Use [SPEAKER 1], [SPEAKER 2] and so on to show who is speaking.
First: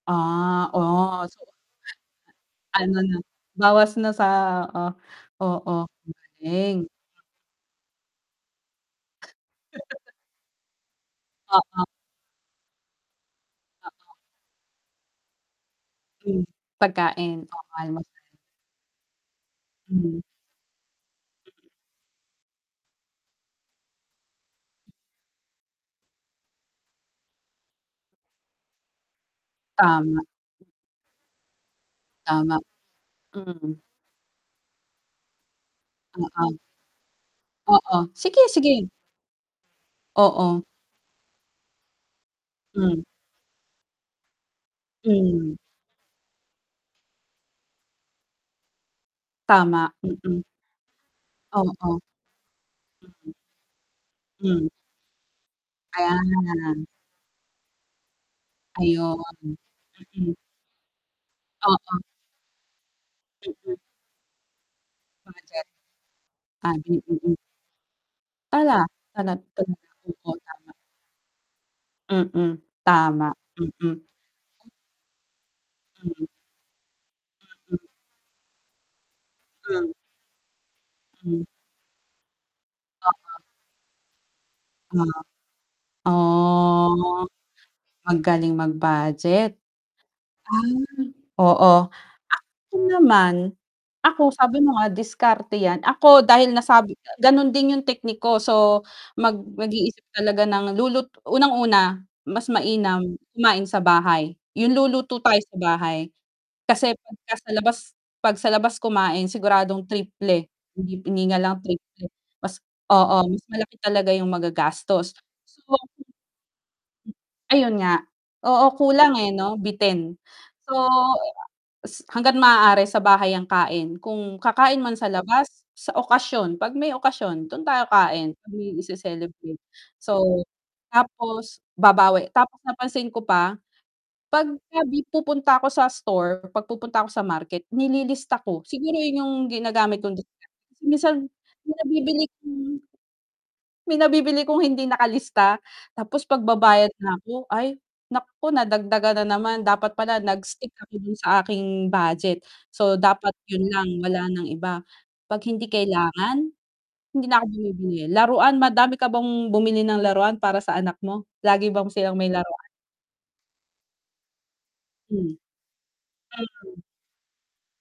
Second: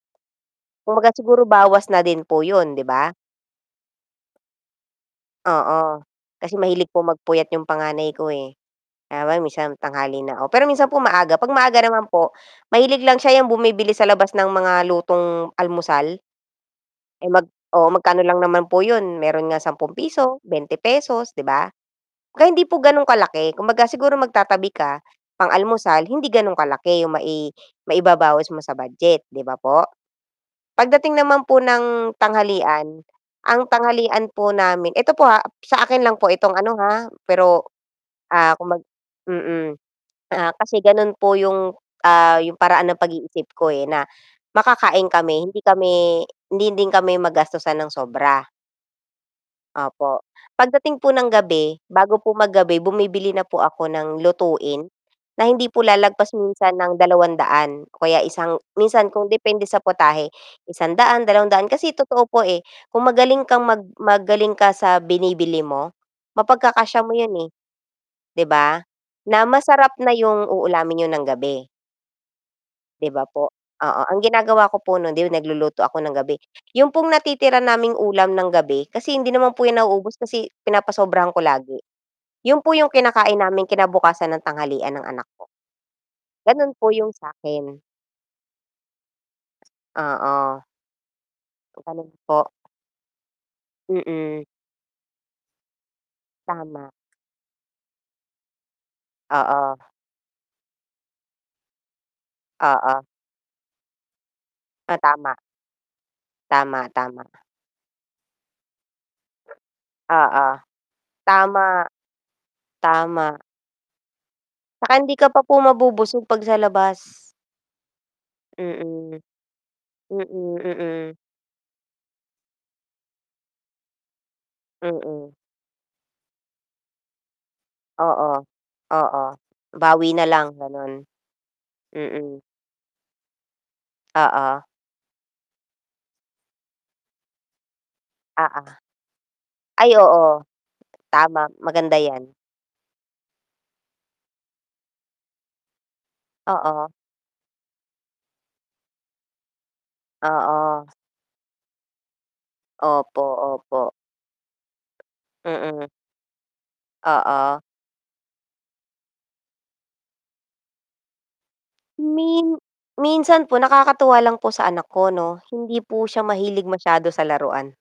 [SPEAKER 1] Ah,
[SPEAKER 2] Kumbaga
[SPEAKER 1] oh
[SPEAKER 2] siguro bawas na din po yun 'di
[SPEAKER 1] Ano
[SPEAKER 2] ba?
[SPEAKER 1] 'no, bawas na sa oo. Oo,
[SPEAKER 2] Oo, kasi
[SPEAKER 1] galing.
[SPEAKER 2] mahilig po magpuyat yung panganay ko eh, [unintelligible] minsan tanghali na ako, pero minsan po maaga, 'pag maaga
[SPEAKER 1] Oo.
[SPEAKER 2] naman po mahilig lang siya yang bumibili sa
[SPEAKER 1] Oo.
[SPEAKER 2] labas ng mga lutong almusal.
[SPEAKER 1] Hmm,
[SPEAKER 2] Eh
[SPEAKER 1] pagkain
[SPEAKER 2] mag
[SPEAKER 1] o
[SPEAKER 2] oo,
[SPEAKER 1] mahal m
[SPEAKER 2] magkano lang naman po yun, meron nga sampung
[SPEAKER 1] Mhm.
[SPEAKER 2] piso, ₱20, 'di ba? Kaya hindi po gan'ong kalaki, kumbaga siguro magtatabi ka, pang-almusal hindi ganon kalaki yung mai maibabawis mo sa budget 'di ba po?
[SPEAKER 1] Tama.
[SPEAKER 2] Pagdating naman po ng
[SPEAKER 1] Tama,
[SPEAKER 2] tanghalian, ang
[SPEAKER 1] mhm.
[SPEAKER 2] tanghalian po namin eto po ha, sa akin lang po itong
[SPEAKER 1] Oo.
[SPEAKER 2] ano ha, pero,
[SPEAKER 1] Oo, sige,
[SPEAKER 2] ah, kung mag
[SPEAKER 1] sige.
[SPEAKER 2] mm, ah,
[SPEAKER 1] Oo.
[SPEAKER 2] kasi ganun po yung, ah, yung paraan ng
[SPEAKER 1] Hmm.
[SPEAKER 2] pag-iisip ko, eh, na makakain kami,
[SPEAKER 1] Mhm.
[SPEAKER 2] hindi kami hindi din kami magastusan ng sobra.
[SPEAKER 1] Tama,
[SPEAKER 2] Opo,
[SPEAKER 1] mm.
[SPEAKER 2] pagdating po ng gabi,
[SPEAKER 1] Oo.
[SPEAKER 2] bago po magabi bumibili
[SPEAKER 1] Mm.
[SPEAKER 2] na po ako ng
[SPEAKER 1] Mhm.
[SPEAKER 2] lutuin, na hindi po lalagpas minsan
[SPEAKER 1] Ayan.
[SPEAKER 2] ng 200 o kaya isang minsan
[SPEAKER 1] Ayun.
[SPEAKER 2] kung depende sa putahe
[SPEAKER 1] Mm.
[SPEAKER 2] 100, 200 kasi
[SPEAKER 1] Oo.
[SPEAKER 2] totoo po eh, kung magaling kang
[SPEAKER 1] Mm.
[SPEAKER 2] mag magaling ka sa binibili
[SPEAKER 1] Budget.
[SPEAKER 2] mo,
[SPEAKER 1] A
[SPEAKER 2] mapagkakasya
[SPEAKER 1] [unintelligible]
[SPEAKER 2] mo 'yan
[SPEAKER 1] mm.
[SPEAKER 2] eh. 'Di
[SPEAKER 1] Tala
[SPEAKER 2] ba?
[SPEAKER 1] ano't
[SPEAKER 2] Na masarap na yung
[SPEAKER 1] [unintelligible]
[SPEAKER 2] uulamin niyo ng gabi.
[SPEAKER 1] Mm.
[SPEAKER 2] 'Di ba
[SPEAKER 1] Tama,
[SPEAKER 2] po?
[SPEAKER 1] mm.
[SPEAKER 2] Oo, ang ginagawa ko po nun 'di ba nagluluto ako ng
[SPEAKER 1] Mm.
[SPEAKER 2] gabi, yun pong natitira
[SPEAKER 1] Mm.
[SPEAKER 2] naming ulam ng gabi, kasi hindi naman po yan
[SPEAKER 1] Hmm.
[SPEAKER 2] nauubos kasi pinapasobrahan ko
[SPEAKER 1] Hmm.
[SPEAKER 2] lagi, yun po yung kinakain
[SPEAKER 1] Oo.
[SPEAKER 2] namin kinabukasan ng tanghalian ng
[SPEAKER 1] Oo.
[SPEAKER 2] anak ko. Ganun po yung
[SPEAKER 1] Oh
[SPEAKER 2] sakin.
[SPEAKER 1] magaling mag-budget.
[SPEAKER 2] Oo.
[SPEAKER 1] Ah. Oo
[SPEAKER 2] Ganun po.
[SPEAKER 1] ako naman, ako
[SPEAKER 2] Mm.
[SPEAKER 1] sabi mo nga diskarte 'yan, ako dahil
[SPEAKER 2] Tama.
[SPEAKER 1] nasabi ganon din yung technique ko so mag
[SPEAKER 2] Oo.
[SPEAKER 1] mag-iisip talaga ng lulut unang-una mas mainam
[SPEAKER 2] Oo.
[SPEAKER 1] kumain sa bahay, yung
[SPEAKER 2] Ah,
[SPEAKER 1] luluto
[SPEAKER 2] tama.
[SPEAKER 1] tayo sa bahay
[SPEAKER 2] Tama,
[SPEAKER 1] kasi
[SPEAKER 2] tama.
[SPEAKER 1] pagka sa labas 'pag sa labas kumain siguradong triple,
[SPEAKER 2] Oo,
[SPEAKER 1] hindi hindi nga lang
[SPEAKER 2] tama.
[SPEAKER 1] triple mas oo,
[SPEAKER 2] Tama.
[SPEAKER 1] mas malaki talaga yung
[SPEAKER 2] 'Tsaka hindi
[SPEAKER 1] magagastos
[SPEAKER 2] ka pa po
[SPEAKER 1] so
[SPEAKER 2] mabubusog 'pag sa labas.
[SPEAKER 1] Ayun nga, oo, kulang
[SPEAKER 2] Mm.
[SPEAKER 1] eh 'no, bitin.
[SPEAKER 2] Mm,
[SPEAKER 1] So
[SPEAKER 2] mm.
[SPEAKER 1] s hangga't maaari sa bahay ang kain, kung kakain man sa
[SPEAKER 2] Mm.
[SPEAKER 1] labas, sa okasyon 'pag may okasyon dun tayo
[SPEAKER 2] Oo,
[SPEAKER 1] kain, 'pag may
[SPEAKER 2] oo.
[SPEAKER 1] ise-celebrate.
[SPEAKER 2] Bawi na
[SPEAKER 1] So,
[SPEAKER 2] lang ganon.
[SPEAKER 1] tapos babawi,
[SPEAKER 2] Mm.
[SPEAKER 1] tapos napansin ko pa
[SPEAKER 2] Oo.
[SPEAKER 1] pagka pupunta ako sa store, 'pag pupunta ako sa market nililista
[SPEAKER 2] Oo.
[SPEAKER 1] ko, siguro yun yung
[SPEAKER 2] Ay
[SPEAKER 1] ginagamit kong [unintelligible]
[SPEAKER 2] oo,
[SPEAKER 1] kasi minsan
[SPEAKER 2] tama
[SPEAKER 1] may
[SPEAKER 2] maganda
[SPEAKER 1] nabibili,
[SPEAKER 2] 'yan.
[SPEAKER 1] [unintelligible] may nabibili kong hindi nakalista, tapos
[SPEAKER 2] Oo.
[SPEAKER 1] pagbabayad na ako, ay naku, nadagdagan na naman dapat pala nag-stick
[SPEAKER 2] Oo.
[SPEAKER 1] ako dun sa aking budget. So,
[SPEAKER 2] Opo,
[SPEAKER 1] dapat yun lang
[SPEAKER 2] opo.
[SPEAKER 1] wala ng iba, 'pag hindi
[SPEAKER 2] Mm.
[SPEAKER 1] kailangan hindi na ako
[SPEAKER 2] Oo.
[SPEAKER 1] bumibili, laruan madami ka bang bumili ng laruan para sa anak mo? Lagi bang silang may
[SPEAKER 2] Min
[SPEAKER 1] laruan?
[SPEAKER 2] minsan po nakakatuwa lang po sa anak ko
[SPEAKER 1] Hmm.
[SPEAKER 2] 'no, hindi po siya mahilig
[SPEAKER 1] Hmm.
[SPEAKER 2] masyado sa laruan.